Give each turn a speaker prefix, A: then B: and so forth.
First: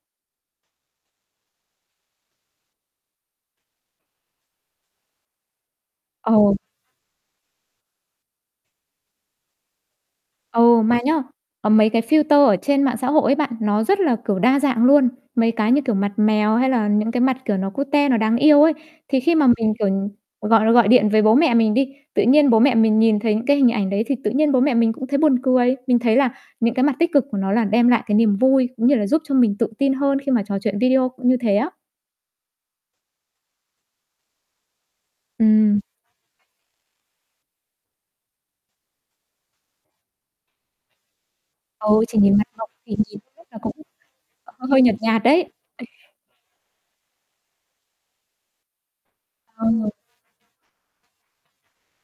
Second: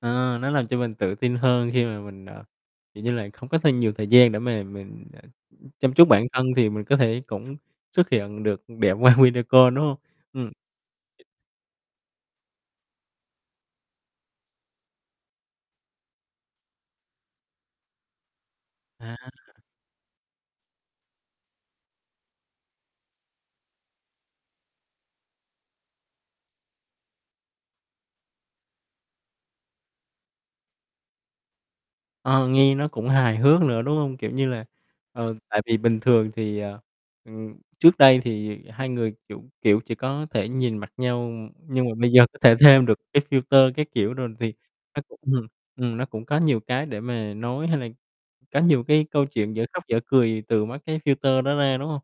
A: Ờ, nó làm cho mình tự tin hơn khi mà mình, à, kiểu như là, không có thêm nhiều thời gian để mà mình, à, chăm chút bản thân
B: Ừ.
A: thì mình có thể cũng xuất hiện được đẹp qua video call đúng hông? Ừm.
B: Ừ, mà nhớ, có mấy cái filter ở trên mạng xã hội ấy bạn, nó rất là, kiểu, đa dạng luôn. Mấy cái, như kiểu, mặt mèo hay là những cái mặt, kiểu, nó cute nó đáng yêu ấy.
A: À.
B: Thì khi mà mình, kiểu, ừm, gọi gọi điện với bố mẹ mình đi, tự nhiên bố mẹ mình nhìn thấy những cái hình ảnh đấy thì tự nhiên bố mẹ mình cũng thấy buồn cười. Mình thấy là những cái mặt tích cực của nó là đem lại cái niềm vui, cũng như là giúp cho mình tự tin hơn khi mà trò chuyện video cũng như thế á.
A: Ờ, nghe nó cũng hài hước nữa, đúng hông? Kiểu như là, ờ, tại vì
B: Ừm.
A: bình thường thì, ờ, ừm, trước đây thì 2 người, kiểu kiểu, chỉ có thể nhìn mặt nhau, nhưng mà
B: Ừ,
A: bây
B: thì
A: giờ
B: nhìn
A: có
B: mặt
A: thể
B: mộc
A: thêm
B: thì
A: được
B: nhìn
A: cái
B: [unintelligible] là cũng
A: filter các kiểu rồi thì
B: h hơi nhợt
A: nó cũng,
B: nhạt đấy.
A: ừm ừm, nó cũng có nhiều cái để mà nói, hay là có nhiều cái câu chuyện dở khóc,
B: Ừ.
A: dở cười từ mấy cái filter đó ra, đúng hông?